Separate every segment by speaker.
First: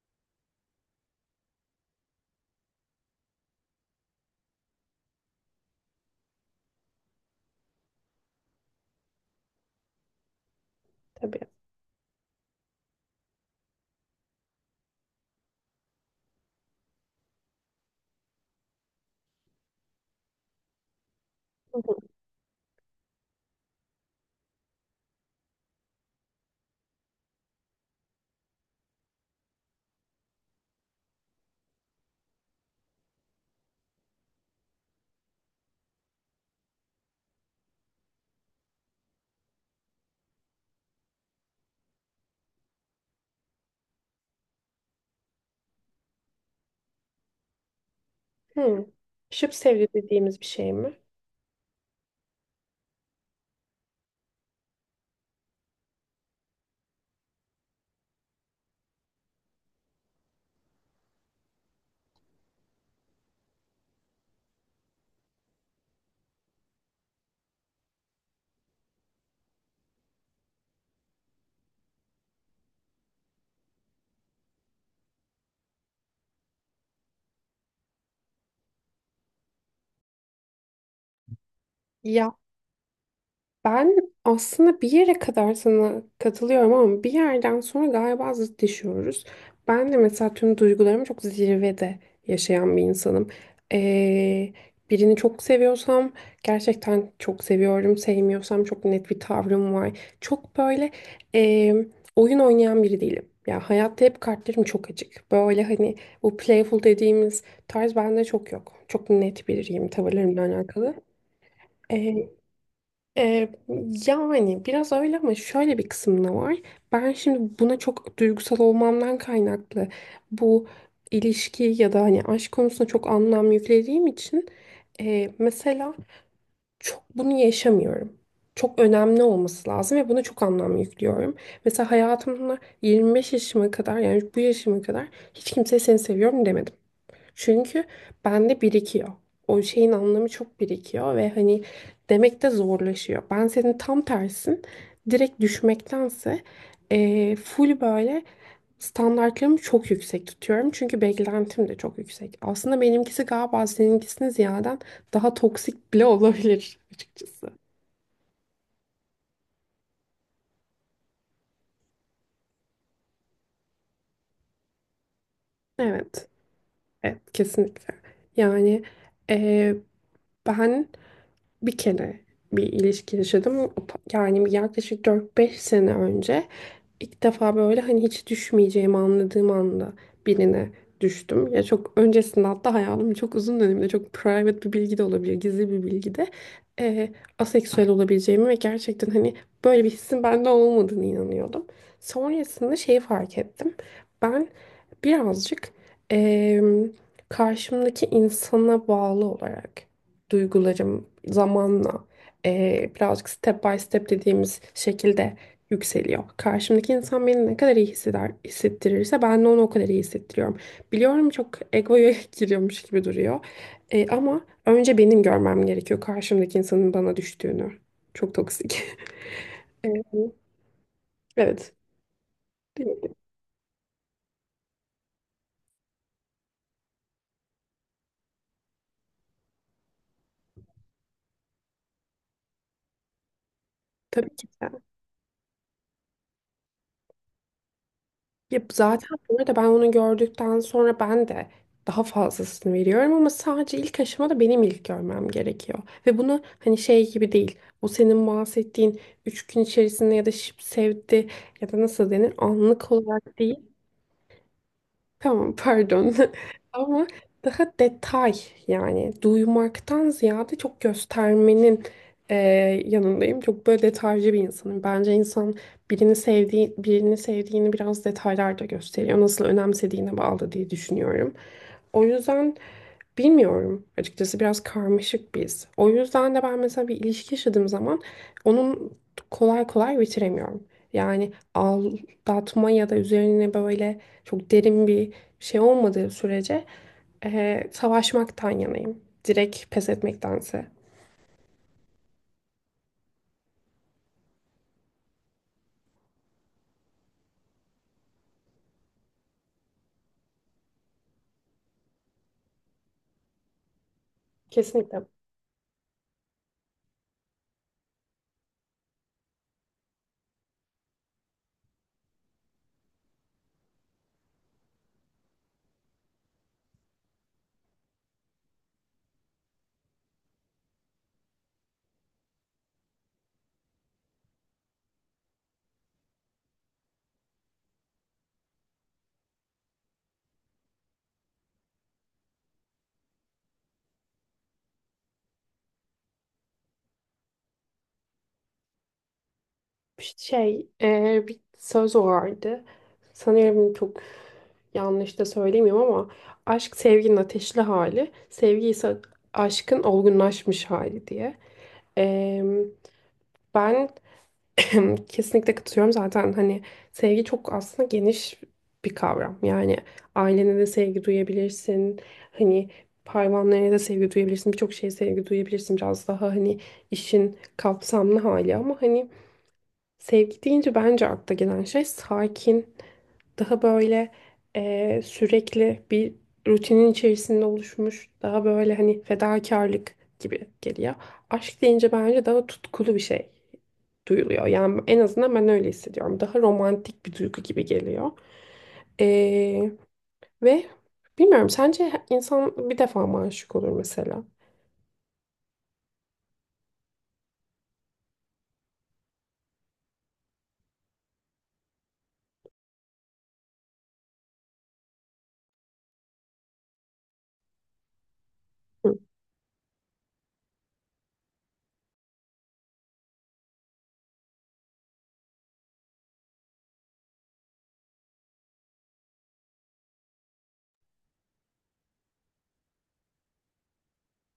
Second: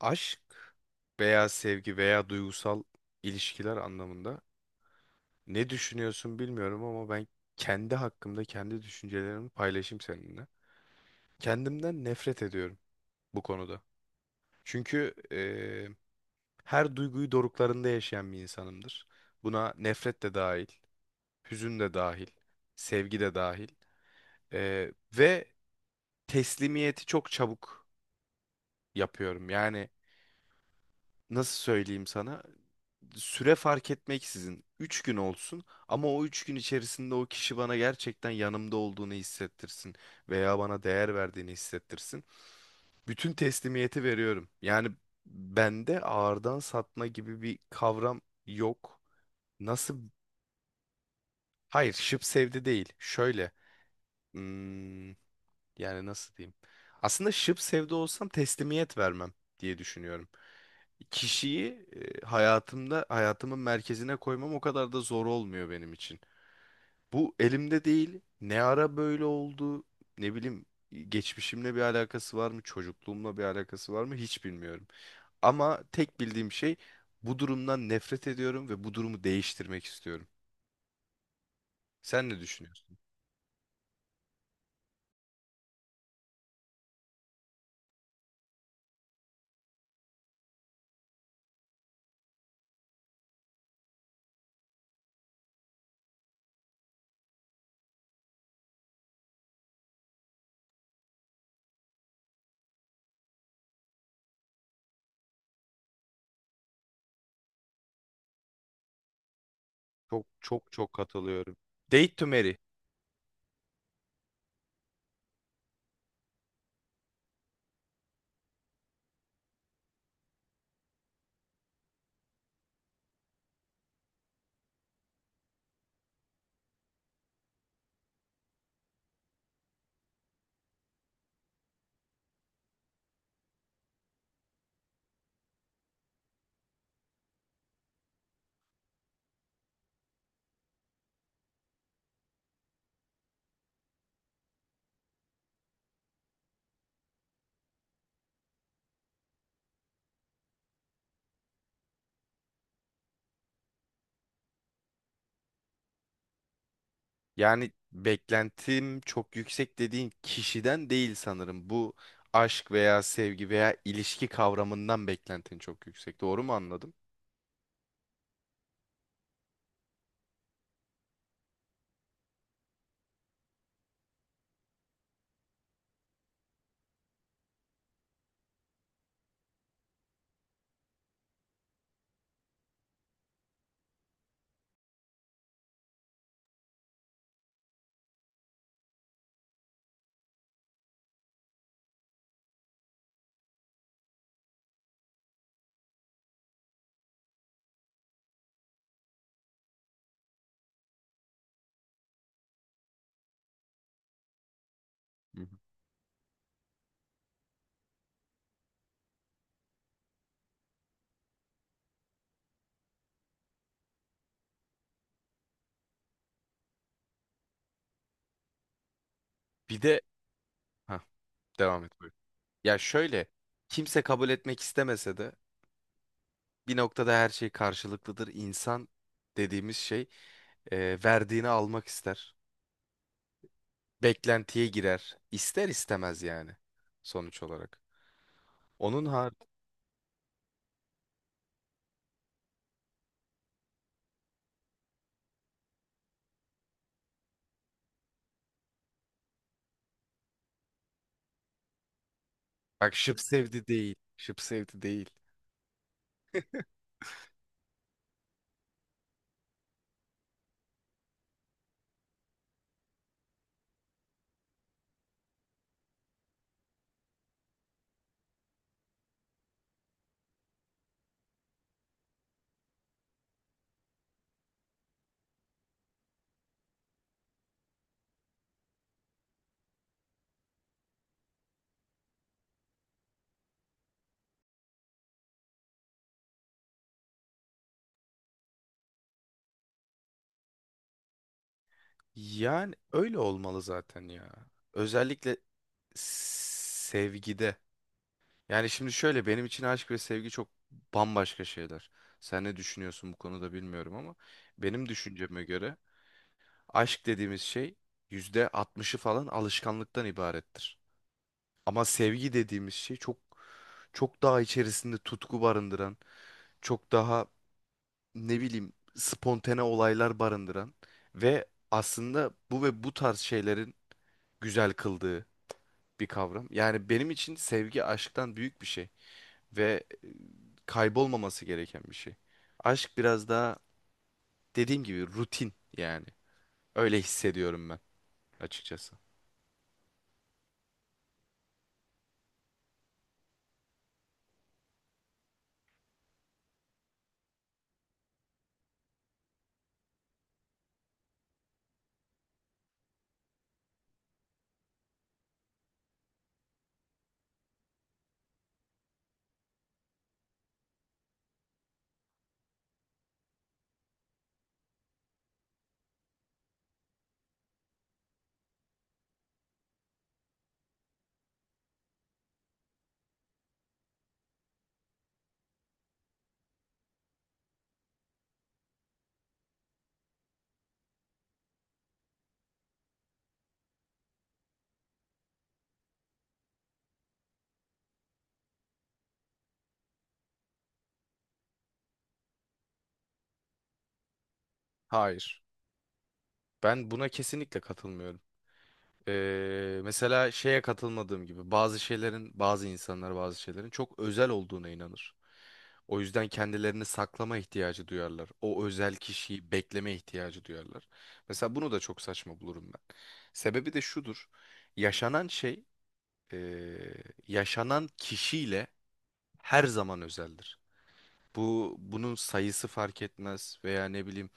Speaker 1: Aşk veya sevgi veya duygusal ilişkiler anlamında ne düşünüyorsun bilmiyorum ama ben kendi hakkımda kendi düşüncelerimi paylaşayım seninle.
Speaker 2: Tabii.
Speaker 1: Kendimden nefret ediyorum bu konuda. Çünkü her duyguyu doruklarında yaşayan bir insanımdır. Buna nefret de dahil, hüzün de
Speaker 2: Hı
Speaker 1: dahil, sevgi de dahil. Eee, ve teslimiyeti çok çabuk yapıyorum. Yani nasıl söyleyeyim sana? Süre fark etmeksizin üç gün olsun ama o 3 gün içerisinde o kişi bana gerçekten yanımda olduğunu hissettirsin veya bana değer verdiğini hissettirsin. Bütün teslimiyeti veriyorum. Yani bende ağırdan satma gibi bir kavram
Speaker 2: hı. Hı.
Speaker 1: yok.
Speaker 2: Şıp sevdi
Speaker 1: Nasıl?
Speaker 2: dediğimiz bir şey mi?
Speaker 1: Hayır, şıp sevdi değil. Şöyle. hmm, Yani nasıl diyeyim? Aslında şıp sevde olsam teslimiyet vermem diye düşünüyorum. Kişiyi hayatımın merkezine koymam o kadar da zor olmuyor benim için. Bu elimde değil. Ne ara böyle oldu? Ne bileyim, geçmişimle bir alakası var mı? Çocukluğumla bir alakası var mı? Hiç bilmiyorum. Ama tek bildiğim şey, bu durumdan nefret ediyorum ve bu durumu değiştirmek istiyorum. Sen
Speaker 2: Ya.
Speaker 1: ne düşünüyorsun?
Speaker 2: Ben aslında bir yere kadar sana katılıyorum ama bir yerden sonra galiba zıtlaşıyoruz. Ben de mesela tüm duygularımı çok zirvede yaşayan bir insanım. Ee, Birini çok seviyorsam gerçekten çok seviyorum. Sevmiyorsam çok net bir tavrım var. Çok böyle ee, oyun oynayan biri değilim. Ya hayatta hep kartlarım çok açık. Böyle hani bu playful dediğimiz tarz bende çok yok. Çok net biriyim
Speaker 1: Çok
Speaker 2: tavırlarımla
Speaker 1: çok çok
Speaker 2: alakalı.
Speaker 1: katılıyorum. Date to marry.
Speaker 2: Ee, Yani biraz öyle ama şöyle bir kısım da var. Ben şimdi buna çok duygusal olmamdan kaynaklı bu ilişki ya da hani aşk konusunda çok anlam yüklediğim için mesela çok bunu yaşamıyorum. Çok önemli olması lazım ve buna çok anlam yüklüyorum. Mesela hayatımda 25 yaşıma kadar yani bu yaşıma kadar hiç kimseye seni seviyorum demedim. Çünkü bende birikiyor. O şeyin anlamı çok birikiyor ve hani demek de zorlaşıyor. Ben senin tam tersin. Direkt düşmektense full böyle standartlarımı çok yüksek tutuyorum. Çünkü beklentim de çok yüksek. Aslında benimkisi galiba seninkisine ziyaden daha toksik bile olabilir açıkçası.
Speaker 1: Yani beklentim çok yüksek dediğin kişiden değil sanırım. Bu aşk veya sevgi veya ilişki kavramından beklentin çok yüksek.
Speaker 2: Evet,
Speaker 1: Doğru mu anladım?
Speaker 2: evet kesinlikle. Yani eee, ben bir kere bir ilişki yaşadım. O yani yaklaşık 4 5 sene önce ilk defa böyle hani hiç düşmeyeceğimi anladığım anda birine düştüm. Ya çok öncesinde hatta hayatımın çok uzun döneminde çok private bir bilgi de olabilir, gizli bir bilgi de eee, aseksüel olabileceğimi ve gerçekten hani böyle bir hissin bende olmadığını inanıyordum. Sonrasında şeyi fark ettim. Ben birazcık eee karşımdaki insana bağlı olarak duygularım zamanla birazcık step by step dediğimiz şekilde
Speaker 1: Hı hı.
Speaker 2: yükseliyor. Karşımdaki insan beni ne kadar iyi hisseder, hissettirirse ben de onu o kadar iyi hissettiriyorum. Biliyorum çok egoya giriyormuş gibi duruyor. Ama önce benim görmem gerekiyor karşımdaki insanın bana düştüğünü. Çok toksik.
Speaker 1: Bir de
Speaker 2: Eee,
Speaker 1: ha,
Speaker 2: Evet.
Speaker 1: devam et, buyur. Ya
Speaker 2: Değil mi?
Speaker 1: şöyle, kimse kabul etmek istemese de bir noktada her şey karşılıklıdır. İnsan dediğimiz şey, e, verdiğini almak ister.
Speaker 2: Tabii ki.
Speaker 1: Beklentiye girer. İster istemez yani sonuç olarak.
Speaker 2: Ya
Speaker 1: Onun
Speaker 2: zaten
Speaker 1: har
Speaker 2: bu arada ben onu gördükten sonra ben de daha fazlasını veriyorum ama sadece ilk aşamada benim ilk görmem gerekiyor. Ve bunu hani şey gibi değil. O senin bahsettiğin 3 gün içerisinde ya da şıp sevdi ya da nasıl denir anlık
Speaker 1: Bak, şıp
Speaker 2: olarak
Speaker 1: sevdi
Speaker 2: değil.
Speaker 1: değil. Şıp sevdi değil.
Speaker 2: Tamam pardon. Ama daha detay yani duymaktan ziyade çok göstermenin e, yanındayım. Çok böyle detaycı bir insanım. Bence insan birini sevdiğini biraz detaylarda gösteriyor. Nasıl önemsediğine bağlı diye düşünüyorum. O yüzden bilmiyorum. Açıkçası biraz karmaşık biz. O yüzden de ben mesela bir ilişki yaşadığım zaman onun kolay kolay bitiremiyorum. Yani al, dağıtma ya da üzerine böyle çok derin bir şey olmadığı sürece savaşmaktan yanayım. Direkt pes etmektense.
Speaker 1: Yani öyle olmalı zaten ya. Özellikle sevgide. Yani şimdi şöyle, benim için aşk ve sevgi çok bambaşka şeyler. Sen ne düşünüyorsun bu konuda bilmiyorum ama benim
Speaker 2: Kesinlikle.
Speaker 1: düşünceme göre aşk dediğimiz şey %60'ı falan alışkanlıktan ibarettir. Ama sevgi dediğimiz şey çok çok daha içerisinde tutku barındıran, çok daha ne bileyim spontane olaylar barındıran ve aslında bu ve bu tarz şeylerin güzel kıldığı bir kavram. Yani benim için sevgi aşktan büyük bir şey ve kaybolmaması gereken bir şey. Aşk biraz daha dediğim gibi rutin yani. Öyle hissediyorum ben, açıkçası.
Speaker 2: Şey, bir söz vardı. Sanıyorum çok yanlış da söylemiyorum ama aşk sevginin ateşli hali, sevgi ise aşkın olgunlaşmış hali diye. Eee, Ben kesinlikle katılıyorum zaten hani sevgi çok aslında geniş bir kavram. Yani ailene de sevgi duyabilirsin. Hani hayvanlarına da sevgi duyabilirsin. Birçok şeye sevgi duyabilirsin. Biraz daha hani işin kapsamlı hali ama hani sevgi deyince bence akla gelen şey sakin, daha böyle sürekli bir rutinin içerisinde oluşmuş, daha böyle hani fedakarlık gibi geliyor. Aşk deyince bence daha tutkulu bir şey duyuluyor. Yani en azından ben öyle hissediyorum. Daha romantik bir duygu gibi geliyor. Eee, Ve bilmiyorum sence insan bir defa mı aşık olur mesela?
Speaker 1: Hayır. Ben buna kesinlikle katılmıyorum. Mesela şeye katılmadığım gibi, bazı şeylerin, bazı insanlar bazı şeylerin çok özel olduğuna inanır. O yüzden kendilerini saklama ihtiyacı duyarlar. O özel
Speaker 2: Hı.
Speaker 1: kişiyi bekleme ihtiyacı duyarlar. Mesela bunu da çok saçma bulurum ben. Sebebi de şudur. Yaşanan şey, ee, yaşanan kişiyle her zaman özeldir. Bu, bunun sayısı fark etmez veya ne bileyim,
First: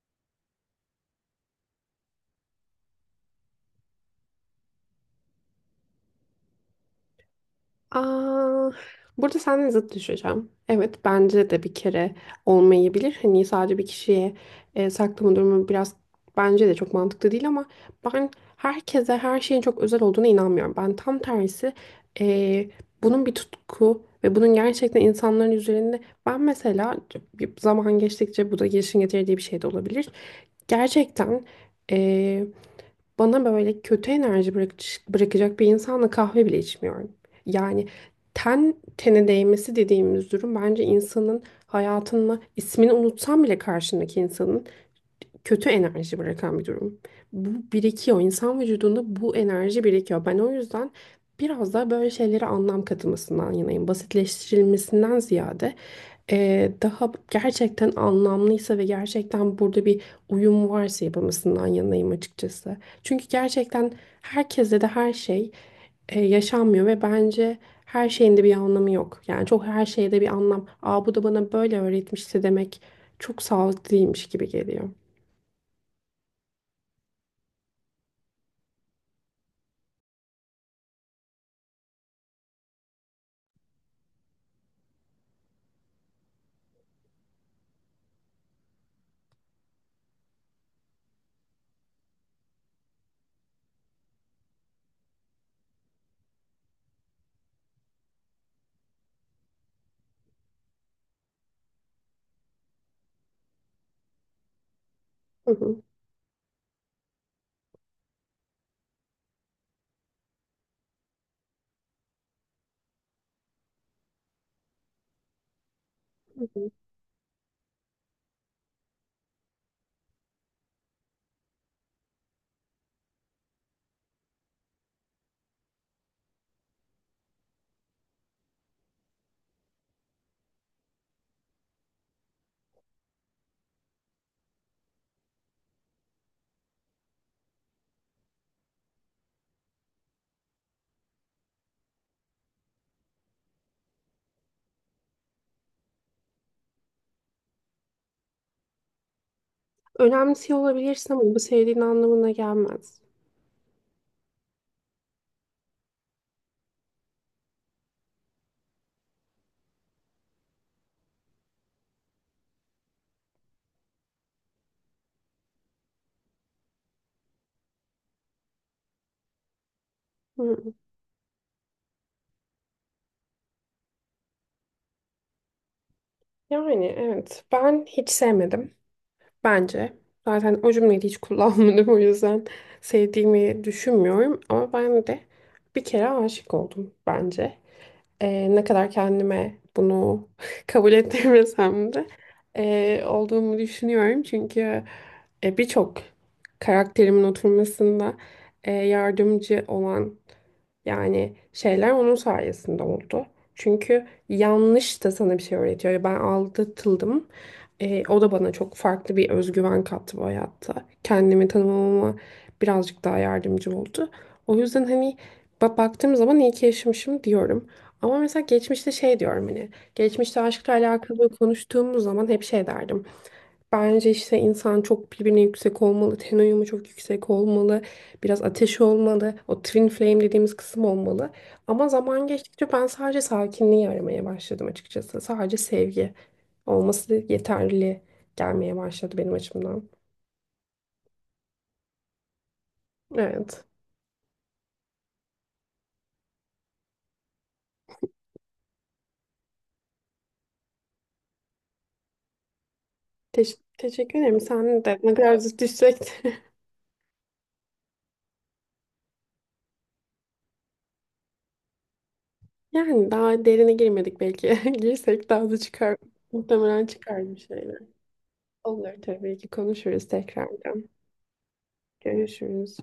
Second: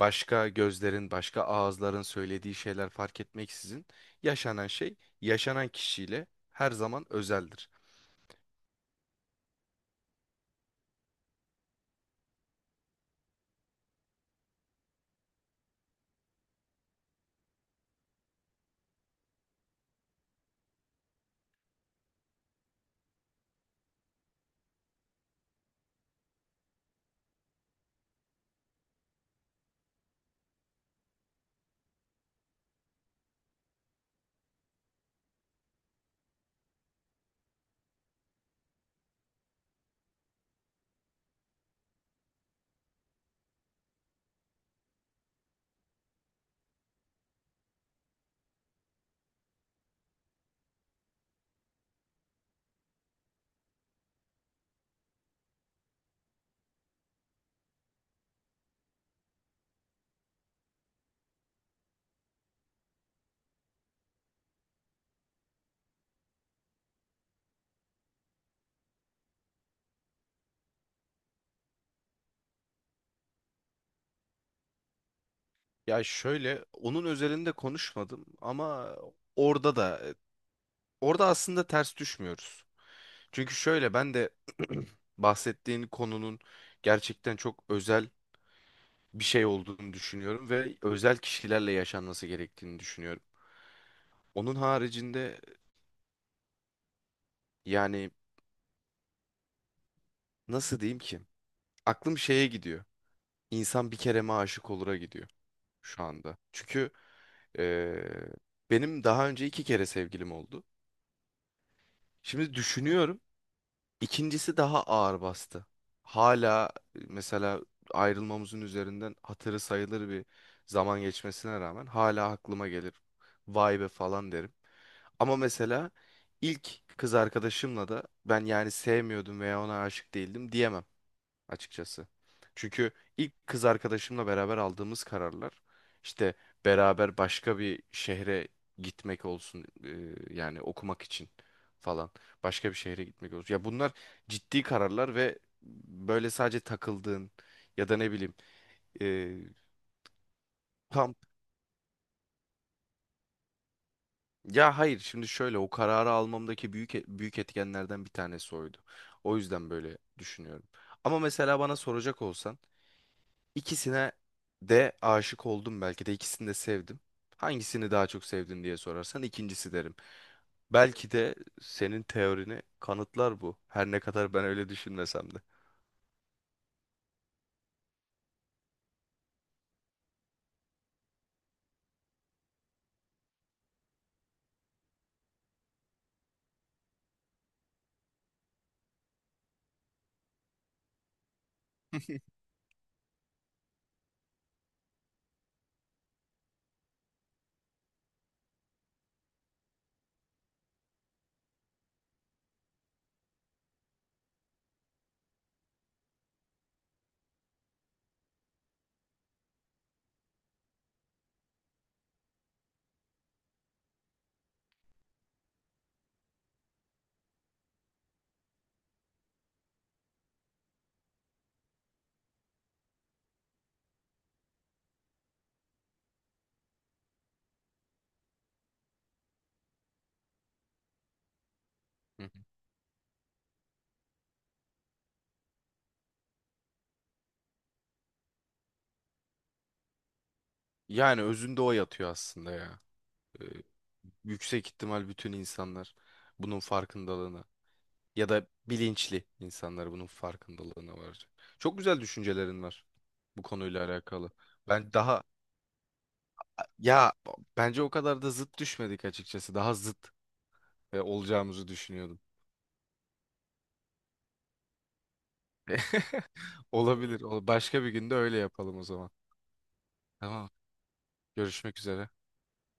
Speaker 1: başka gözlerin, başka ağızların söylediği şeyler fark etmeksizin yaşanan şey yaşanan kişiyle her zaman özeldir.
Speaker 2: Aa, burada seninle zıt düşeceğim. Evet bence de bir kere olmayabilir. Hani sadece bir kişiye saklama durumu biraz bence de çok mantıklı değil ama ben herkese her şeyin çok özel olduğuna inanmıyorum. Ben tam tersi e, bunun bir tutku ve bunun gerçekten insanların üzerinde ben mesela bir zaman geçtikçe bu da gelişim getirdiği bir şey de olabilir. Gerçekten e, bana böyle kötü enerji bırakacak bir insanla kahve bile içmiyorum. Yani ten tene değmesi dediğimiz durum bence insanın hayatını, ismini unutsam bile karşındaki insanın kötü enerji bırakan bir durum. Bu birikiyor. İnsan vücudunda bu enerji birikiyor. Ben o yüzden biraz daha böyle şeylere anlam katılmasından yanayım. Basitleştirilmesinden ziyade daha gerçekten anlamlıysa ve gerçekten burada bir uyum varsa yapılmasından yanayım açıkçası. Çünkü gerçekten herkese de her şey yaşanmıyor ve bence her şeyin de bir anlamı yok. Yani çok her şeyde bir anlam. Aa bu da bana böyle öğretmişti demek çok sağlıklı değilmiş gibi geliyor.
Speaker 1: Ya şöyle, onun özelinde konuşmadım ama orada da orada aslında ters düşmüyoruz. Çünkü şöyle, ben de bahsettiğin konunun gerçekten çok özel bir şey olduğunu düşünüyorum ve özel kişilerle yaşanması gerektiğini düşünüyorum. Onun haricinde yani nasıl diyeyim ki, aklım şeye gidiyor. İnsan bir kere mi aşık olura gidiyor
Speaker 2: Hı hı,
Speaker 1: şu anda. Çünkü eee, benim daha önce iki kere sevgilim oldu. Şimdi düşünüyorum. İkincisi daha ağır bastı.
Speaker 2: hı hı.
Speaker 1: Hala mesela ayrılmamızın üzerinden hatırı sayılır bir zaman geçmesine rağmen hala aklıma gelir. Vay be falan derim. Ama mesela ilk kız arkadaşımla da ben yani sevmiyordum veya ona aşık değildim diyemem, açıkçası. Çünkü ilk kız arkadaşımla beraber aldığımız kararlar, işte beraber başka bir şehre gitmek olsun, yani okumak için falan başka bir şehre gitmek olsun. Ya bunlar ciddi kararlar ve böyle sadece takıldığın ya da ne bileyim, e,
Speaker 2: Önemsiyor olabilirsin
Speaker 1: tam
Speaker 2: ama bu sevdiğin anlamına gelmez.
Speaker 1: ya hayır, şimdi şöyle, o kararı almamdaki büyük etkenlerden bir tanesi oydu. O yüzden böyle düşünüyorum. Ama mesela bana soracak olsan, İkisine de aşık oldum, belki de ikisini de sevdim. Hangisini daha çok sevdin diye sorarsan ikincisi derim.
Speaker 2: Hı.
Speaker 1: Belki de senin teorini kanıtlar bu. Her ne kadar ben öyle düşünmesem de.
Speaker 2: Yani evet ben hiç sevmedim. Bence. Zaten o cümleyi de hiç kullanmadım. O yüzden sevdiğimi düşünmüyorum. Ama ben de bir kere aşık oldum bence. Ne kadar kendime bunu kabul ettirmesem de olduğumu düşünüyorum. Çünkü birçok karakterimin oturmasında yardımcı olan yani şeyler onun sayesinde oldu. Çünkü yanlış da sana bir şey öğretiyor. Ben aldatıldım. O da bana çok farklı bir özgüven kattı bu hayatta. Kendimi tanımamama birazcık daha yardımcı oldu. O yüzden hani baktığım zaman iyi ki yaşamışım diyorum. Ama mesela geçmişte şey diyorum hani geçmişte aşkla alakalı konuştuğumuz zaman hep şey derdim. Bence işte insan çok birbirine yüksek olmalı, ten uyumu çok yüksek olmalı, biraz ateşi olmalı, o twin flame dediğimiz kısım olmalı. Ama
Speaker 1: Hı
Speaker 2: zaman
Speaker 1: hı.
Speaker 2: geçtikçe ben sadece sakinliği aramaya başladım açıkçası. Sadece sevgi olması yeterli gelmeye başladı benim açımdan.
Speaker 1: Yani özünde o yatıyor aslında ya. Ee,
Speaker 2: Evet.
Speaker 1: Yüksek ihtimal bütün insanlar bunun farkındalığına ya da bilinçli insanlar bunun farkındalığına varacak. Çok güzel düşüncelerin var bu konuyla
Speaker 2: Teşekkür
Speaker 1: alakalı.
Speaker 2: ederim. Sen
Speaker 1: Ben
Speaker 2: de ne
Speaker 1: daha
Speaker 2: kadar zıt düşsek.
Speaker 1: ya Bence o kadar da zıt düşmedik açıkçası. Daha zıt olacağımızı düşünüyordum.
Speaker 2: Yani daha derine girmedik belki. Girsek daha da çıkar. Muhtemelen
Speaker 1: Olabilir.
Speaker 2: çıkar bir şeyler.
Speaker 1: Başka bir günde öyle yapalım o
Speaker 2: Olur
Speaker 1: zaman.
Speaker 2: tabii ki konuşuruz
Speaker 1: Tamam.
Speaker 2: tekrardan.
Speaker 1: Görüşmek üzere.
Speaker 2: Görüşürüz.